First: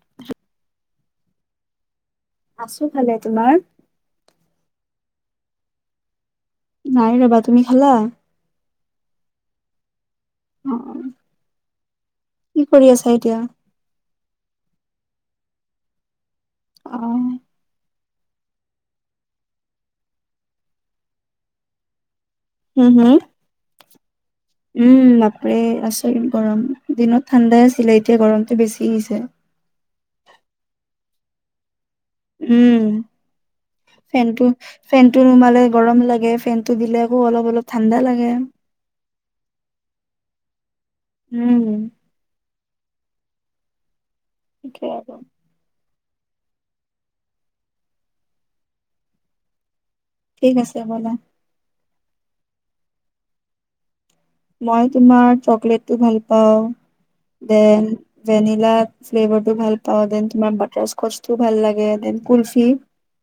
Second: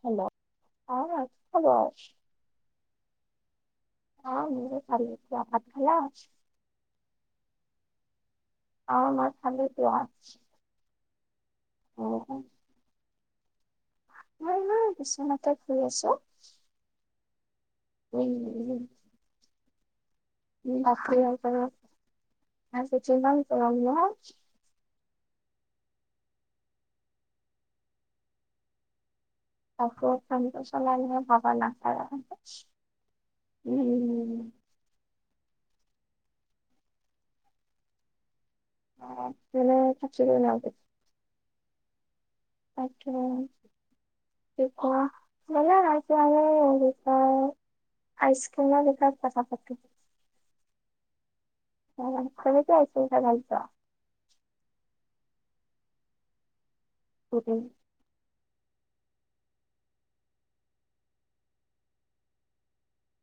Hello অঁ' hello. আছোঁ ভালে, তোমাৰ? অঁ' মোৰো ভালে দিয়া, ভাত খালা? নাই ৰবা, তুমি খালা? অঁ' আমাৰ খালো [unintelligible] অঁ'। অঁ' কি কৰি আছা এতিয়া? মই এনে বিচনাতে শুই আছোঁ। অঁ'। উমঁ'। উমঁ' [unintelligible] আজি কিমান গৰম ন'। উমঁ' বাপৰে আচৰিত গৰম, দিনত ঠাণ্ডাই আছিলে এতিয়া গৰমটো বেছি হৈছে। কাপোৰত কামটো চলাই নহয় [unintelligible] উমঁ' ফেনটো উম ফেনটো নুমালে গৰম লাগে, ফেনটো দিলে আকৌ অলপ ঠাণ্ডা লাগে। তেনে [unintelligible] উমঁ'। তাকে, কি সেইটোৱে কোৱা? আৰু। মানে [unintelligible] আইচক্ৰীমৰ বিষয় কথা পাতো। ঠিক আছে ব'লা। অঁ' কেনেকে আইচক্ৰীম খাই ভাল পোৱা? মই তোমাৰ চকলেটটো ভাল পাওঁ, পোৱা ডেন ভেনিলাত ফ্লেভাৰটো ভাল পাওঁ, দেন তোমাৰ বাটাৰ স্কচ টো ভাল লাগে, দেন কুলফি।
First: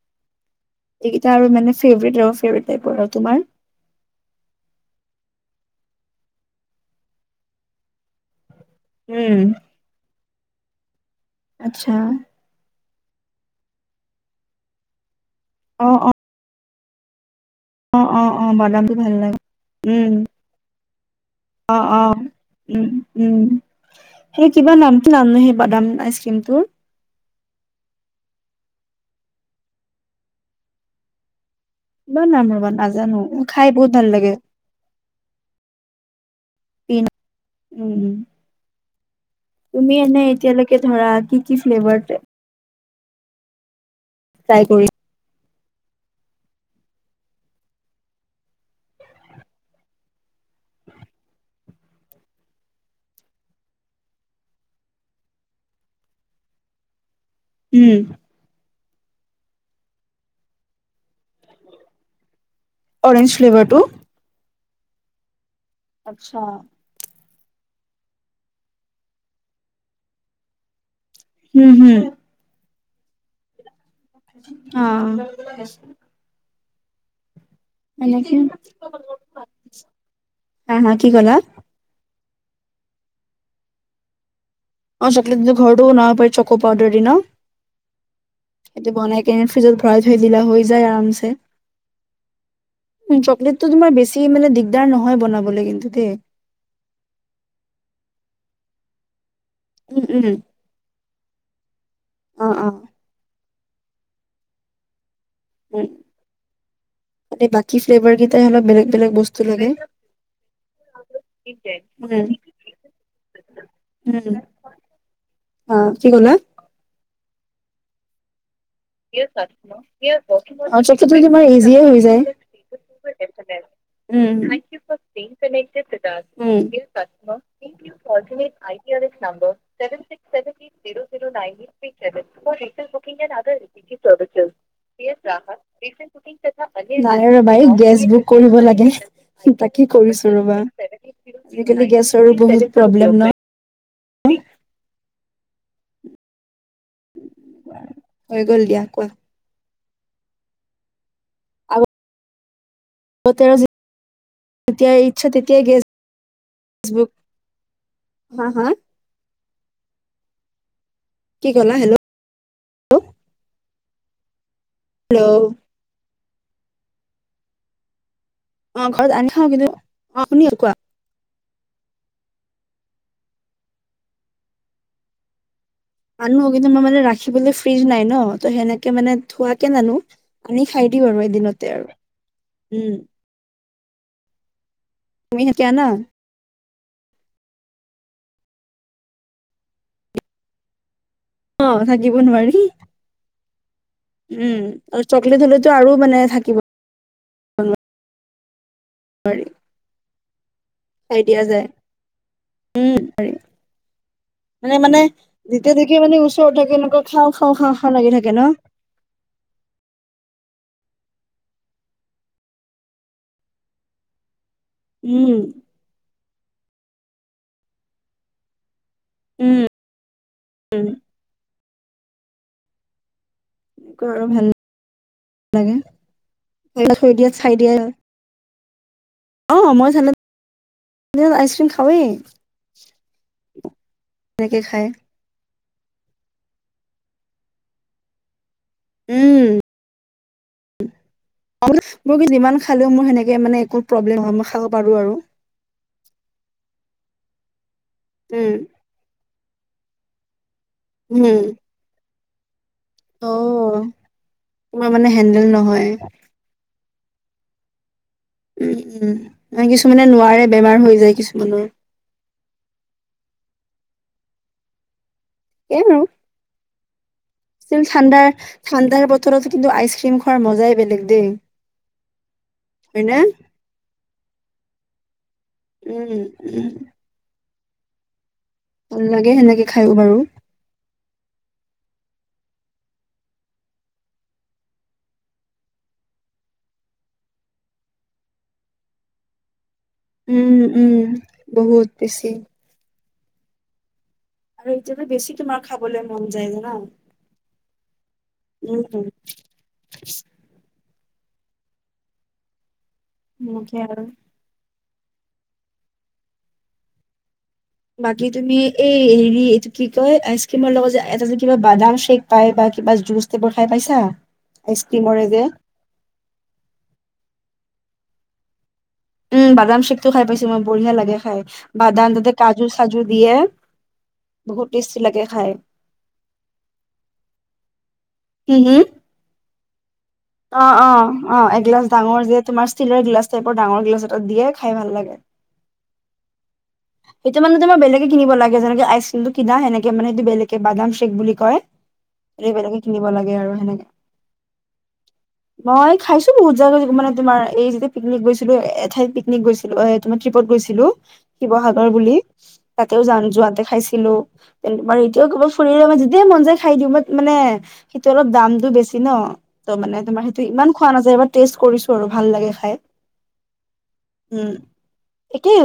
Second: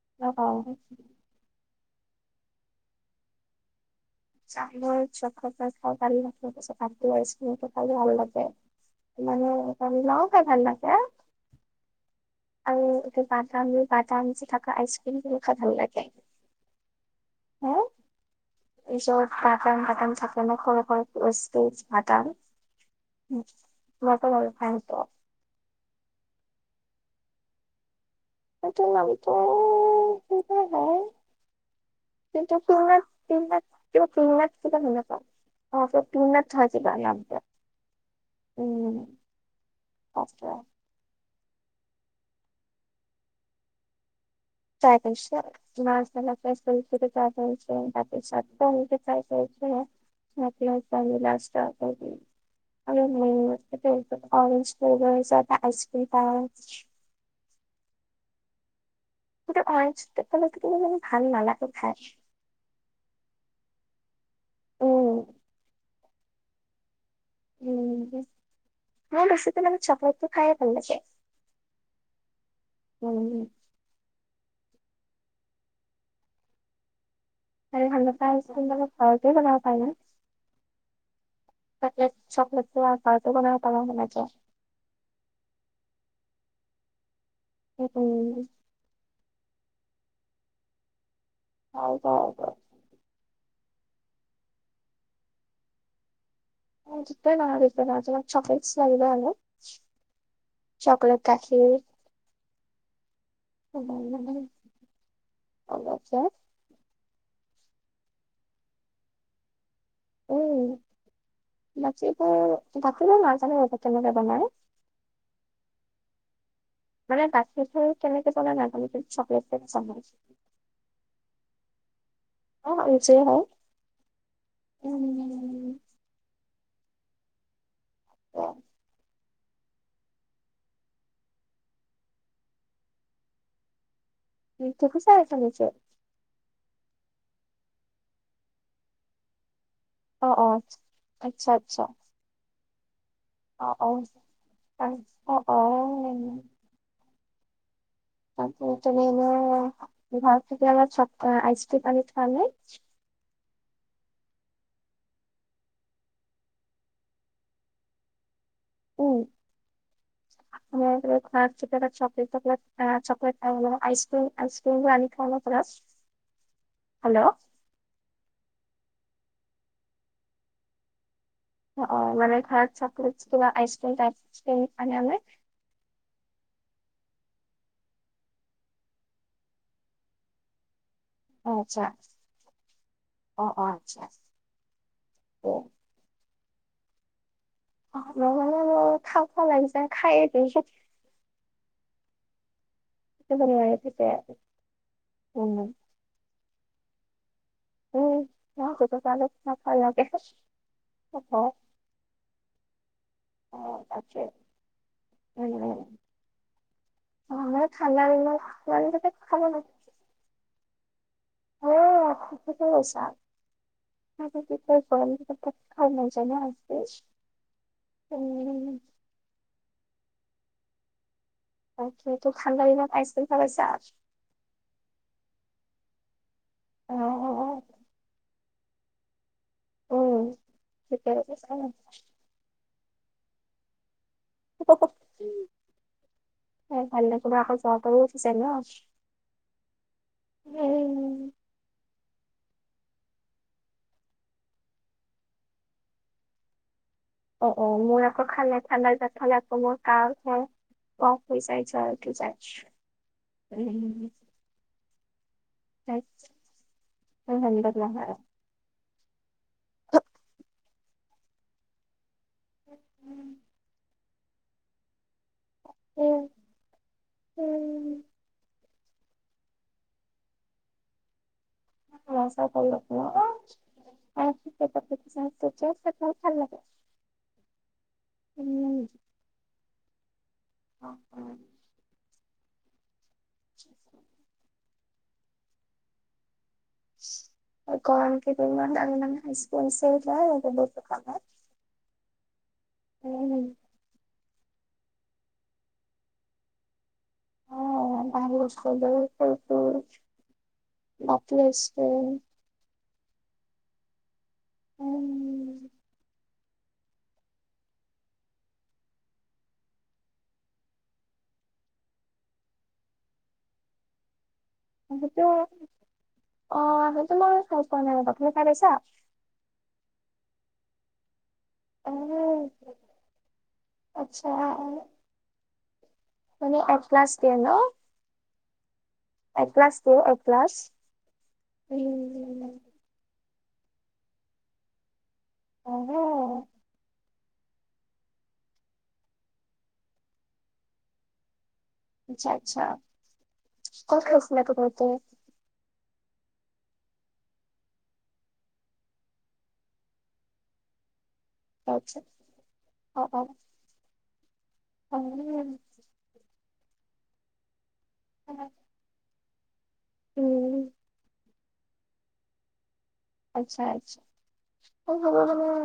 [unintelligible] এই কেইটা আৰু ফেভাৰিট আৰু ফেভাৰিট টাইপৰ আৰু তোমাৰ? [unintelligible] খাই ভাল লাগে [unintelligible] উম মানে [unintelligible] খাই ভাল লাগে। আচ্ছা'। আৰু এতিয়া বাদাম যে বাদাম যে থকা আইচক্ৰীমটো খাই ভাল লাগে। হা অঁ' অঁ' অঁ' বাদামটো ভাল য'ত লাগে, বাদাম বাদাম উমঁ' থাকে ন সৰু সৰু স্পেচ অঁ' অঁ'। বাদাম উমঁ' উমঁ' মইতো সেই কিবা ভাল পাওঁ সেইটো নামটো নাম সেই বাদাম আইচ ক্ৰীমটোৰ। সেইটো নামতো কিবা হয়। কিবা নাম ৰবা নাজানো খাই বহুত ভাল লাগে [unintelligible] পিন উম [unintelligible] তুমি এনেই তাকে। এতিয়ালৈকে ধৰা কি কি ফ্লেভাৰ ত ট্ৰাই কৰি পাইছা? মাৰশল য [unintelligible] য বাকি চ খাই যছে [unintelligible] [unintelligible] আৰু মেইমলিকেটো অৰেজ ফ্লেভাৰ তাৰপৰা আইচক্ৰিম [unintelligible] উমঁ। কিন্তু অৰেঞ্জটো কেতিয়াবা কেতিয়াবা মানে ভাল নালাগে খায়। অৰেঞ্জ ফ্লেভাৰটো। অ', আচ্ছা। উম, [unintelligible] চকলেটো খাইৱে ভাল লাগে। হুম, হুম। উম, হুম। অ', আৰু এনেকে [unintelligible] ঘৰতে বনাব পাৰো। হা, হা। কি ক'লা? চকলেট- চকলেটো আমি ঘৰটৈ বনাবো পাৰো। অ', চকলেটো ঘৰটো বনাব পাৰি, চক' পাউডাৰ দি ন। উম। সেইটো বনাই কেনে ফ্ৰিজত ভৰাই থৈ দিলে, হৈ যায় আৰামছে। হয় [unintelligible] উম, চকলেটটো তোমাৰ বেছি মানে দিগদাৰ নহয় বনাবলৈ কিন্তু দেই। অ', যিতে লাগে বনাই দিতে পাৰছিলাম চকলেটছ [unintelligible] উম, উম। চকলেট গাখীৰ। অ', অ'। [unintelligible] অলপ যায়। মানে, বাকী ফ্লেভাৰ কেইটাই অলপ বেলেগ বেলেগ বস্তু লাগে। উম, উম, বাকীবোৰ কখন উম, [unintelligible] অ', কি‌ ক'লা? মানে গাখীৰবোৰ কেনেকে পেলায় নাজানো [unintelligible] অ', [unintelligible] তোমাৰ ইজিয়ে হৈ যায়। অ নিজে হয় [unintelligible] উম [unintelligible] উম done, um, ইনচাটছ [unintelligible] fortunate I D R F number- seven six seven three zero zero nine three six seven four three [unintelligible] উই দেখিছা নিজে কেন [unintelligible] নাই ৰ ভাই গেছ বুক কৰিব লাগে। তাকে অ কৰিছোঁ অ ৰ'বা, আচ্ছা আচ্ছা আজিকালি গেছৰো বহুত প্ৰব্লেম নহ। অ', অ', তাত, অ', অ'। [unintelligible] দিয়া তাৰপিছত কোৱা, এনে [unintelligible] আমাৰ চব আইচক্ৰিম আনি খোৱা নাই। পুতেৰৰ যে, যেতিয়াই ইচ্ছা তেতিয়াই গেছ বুক হা, হা? উম। আমাৰ একেবাৰে খোৱাৰ কি ক'লা পিছতে এটা হেল্ল' চক [unintelligible] চকলেট, এ চকলেট আৰু অলপমান আইক্ৰীম, আইক্ৰীম মই আনি খাওঁ হেল্ল' নহয় [unintelligible] হেল্ল' অ', ঘৰত আনি খাওঁ [unintelligible] অ', শুনি আছোঁ কোৱা? অ', অ', মানে ঘৰত চকলেটচ কিবা আইচক্ৰীম- টাইচক্ৰীম মানে [unintelligible] আনো কিন্তু, মই মানে ৰাখিবলৈ ফ্ৰীজ নাই ন, ত' সেনেকে মানে থোৱাকে নানো। আনি খাই দিওঁ আৰু, অ এদিনতে আচ্ছা আৰু, উম। অ', অ', আচ্ছা, আচ্ছা। তুমি এতিয়া ন? নহ'লে মই খাওঁ খাওঁ লাগিছে, খায়েই দিওঁ। অ', থাকিব নোৱাৰি। [unintelligible] উম, আৰু চকলেট উম হ'লেতো, আৰু মানে থাকিব উম, মই সেইটো কাৰণে নোৱাৰি খাই দিয়া যায় [unintelligible] উম, নোৱাৰি। অ', তাকে। মানে, মানে উম যেতিয়া উম নেকি মানে ওচৰত থাকে, এনেকুৱা খাওঁ, খাওঁ, খাওঁ, খাওঁ লাগি থাকে ন'। খালে নাই? [unintelligible] উম খাব মন যায় ন' একপিছ? উম। উম, উম। আইচক্ৰীমটো ঠাণ্ডা দিনত আইচক্ৰীম খায় পাইছা? [unintelligible] ৰু ভাল লাগে, অ থৈ দিয়ে, অ চাই দিয়ে। অ', মই ঠাণ্ডা উম ঠিকে দিনটো কৈছা আইচক্ৰীম খাওঁৱেই। সেনেকে খাই খাই ভাল লাগিলেও আকৌ জ্বৰ তৰো উঠি যায় ন'। উম উম। অ', মানে কি, মোৰ কি যিমান খালেও, মোৰ সেনেকে মানে একো প্ৰব্লেম নহয়, মই খাব পাৰোঁ আৰু। অ', অ', মোৰ আকৌ খালে উম ঠাণ্ডা দিনত খালে আকৌ মোৰ কাঁহ হয়। কফ হৈ উম যায়, জ্বৰ উঠি যায়, অ উম। তোমাৰ মানে হেণ্ডেল নহ [unintelligible] হেণ্ডেল নহয়। উম, উম, নাই কিছুমানে নোৱাৰে, বেমাৰ হৈ যায় কিছুমানৰ। উ, উম। [unintelligible] [inaudible] ছিল ঠাণ্ডাৰ, ঠাণ্ডাৰ বতৰত কিন্তু, আইচক্ৰীম খোৱাৰ মজাই বেলেগ দেই। হয়নে [unintelligible] তেতিয়া উম [unintelligible] ভাল লাগে, উম উম। ভাল লাগে সেনেকে খায়ো বাৰু। অ', অ'। [inaudible] গৰম কেইদিনমান দামী, দামী আইচক্ৰীম আছে। উম, উম, বহুত বেছি। উম। আৰু এতিয়াটো বেছি তোমাৰ খাবলৈ মন যায় জানা। উম [unintelligible] মাতি আছে। উম, সেয়া আৰু। উম। বাকী তুমি এই হেৰি এইটো কি কয় আইচক্ৰীমৰ লগত যে এটা যে কিবা বাদাম শেক পাই বা কিবা জুচ এইবোৰ খাই পাইছা? অ', সেইটো আইচক্ৰীমৰে যে অ', সেইটো বাৰু খাই পোৱা নাই বাকীবোৰ খাই পাইছা? উম, বাদাম শ্বেকটো খাই পাইছো মই, বঢ়িয়া লাগে খাই। বাদাম তাতে উম কাজু-চাজু দিয়ে, আচ্ছা বহুত টেষ্টি লাগে খাই। মানে অ', ক্লাছ দিয়ে ন'? হুম হুম? এ ক্লাছটো অঁ অঁ অঁ এগিলাছ ডাঙৰ যে তোমাৰ ষ্টীলৰ গিলাচ টাইপৰ ডাঙৰ গিলাছ এতাত দিয়ে খাই ভাল লাগে। অ সেইটো মানে তোমাৰ বেলেগে কিনিব লাগে যেনেক আইচ ক্ৰীমটো কিনা সেনেকে মানে এইটো বেলেগে বাদাম চেক বুলি কয়। আচ্ছা আচ্ছা এইবিলাকে কিনিব লাগে আৰু সেনেকে। কত গৈছিলে এইটো খাওঁতে? মই খাইছো বহুত জাগা মানে তোমাৰ এই যেতিয়া পিকনিক গৈছিলো এঠাইত পিকনিক গৈ ছিলো এ তোমাৰ ট্ৰিপত গৈছিলো। শিৱসাগৰ আচ্ছা বুলি তাতেও অ অ যাও যোৱাতে খাইছিলো তে অ বাৰু এতিয়াও কেৱল ফুৰিলে দে মন যায় খাই দিওঁ বাট মানে সেইটো অলপ দামটো বেছি ন'। ত' মানে তোমাৰ সেইটো উম ইমান খোৱা নাযায় এবাৰ টেষ্ট কৰিছো আৰু ভাল লাগে খাই। আচ্ছা আচ্ছা উম একেই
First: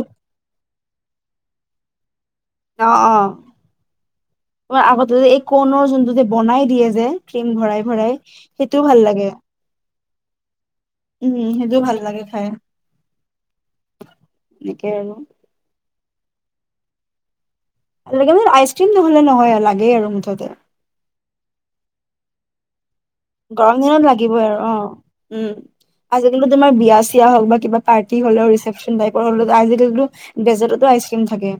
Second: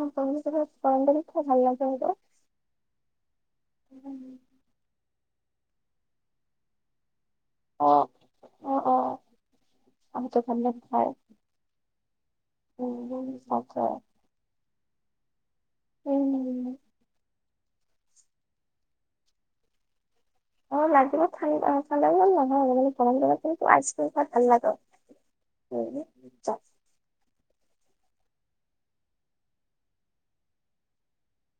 [unintelligible] অঁ অঁ। উম। আগতে যে এ কণৰ যোনটো যে বনাই দিয়ে যে ক্ৰীম ভৰাই অ ভৰাই সেইটোও ভাল লাগে। [unintelligible] উম সেইটোও ভাল লাগে খাই উম তাকে। এনেকে আৰু উম কেৱল আইচ ক্ৰীম নহলে নহয় আৰু লাগেই আৰু মুঠতে। অ লাগে ঠাণ্ডা খালে মানে নহয় আৰু মানে গৰম দিনত কিন্তু গৰম দিনত আইচক্ৰীম খাই লাগিবই ভাল আৰু লাগে। অঁ উম, আজিকালিটো তোমাৰ বিয়া চিয়া হওঁক বা কিবা পাৰ্টি হলেও ৰিচেপচন টাইপৰ হলেও আজিকালিটো ডেজাৰ্টতো আইচক্ৰীম থাকে।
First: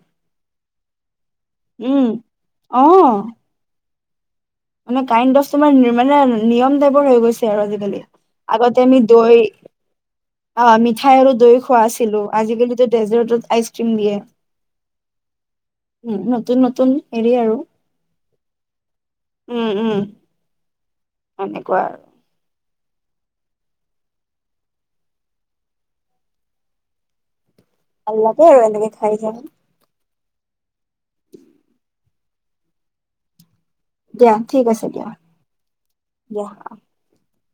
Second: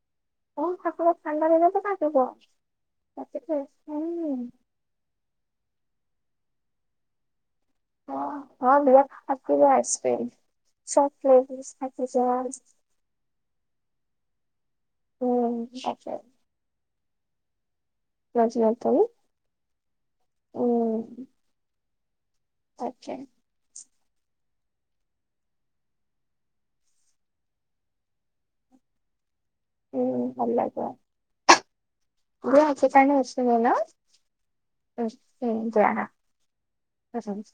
অঁ [unintelligible] ঠাণ্ডা [unintelligible] উম অ মানে কাইণ্দ অফ তোমাৰ নিৰ্মা মানে নিয়ম টাইপৰ হৈ গৈছে আৰু আজিকালি। অ অ আগতে আমি বিৰাট দৈ থাকিব আইচক্ৰীম আ চব মিঠাই আৰু দৈ ফ্লেভাৰছ খোৱা থাকি আছিলো যায় আজিকালি ডেজাৰ্টত আইচ ক্ৰীম দিয়ে উম তাকে উম, নতুন নতুন হেৰি আৰু [unintelligible] উম উম সেনেকুৱা আৰু। আচ্ছা। ভাল লাগে আৰু এনেকে খাই যা উম, ভাল লাগে। [unintelligible] ন' দিয়া ঠিক আছে উম দিয়া, দিয়া। ঠিক আছে।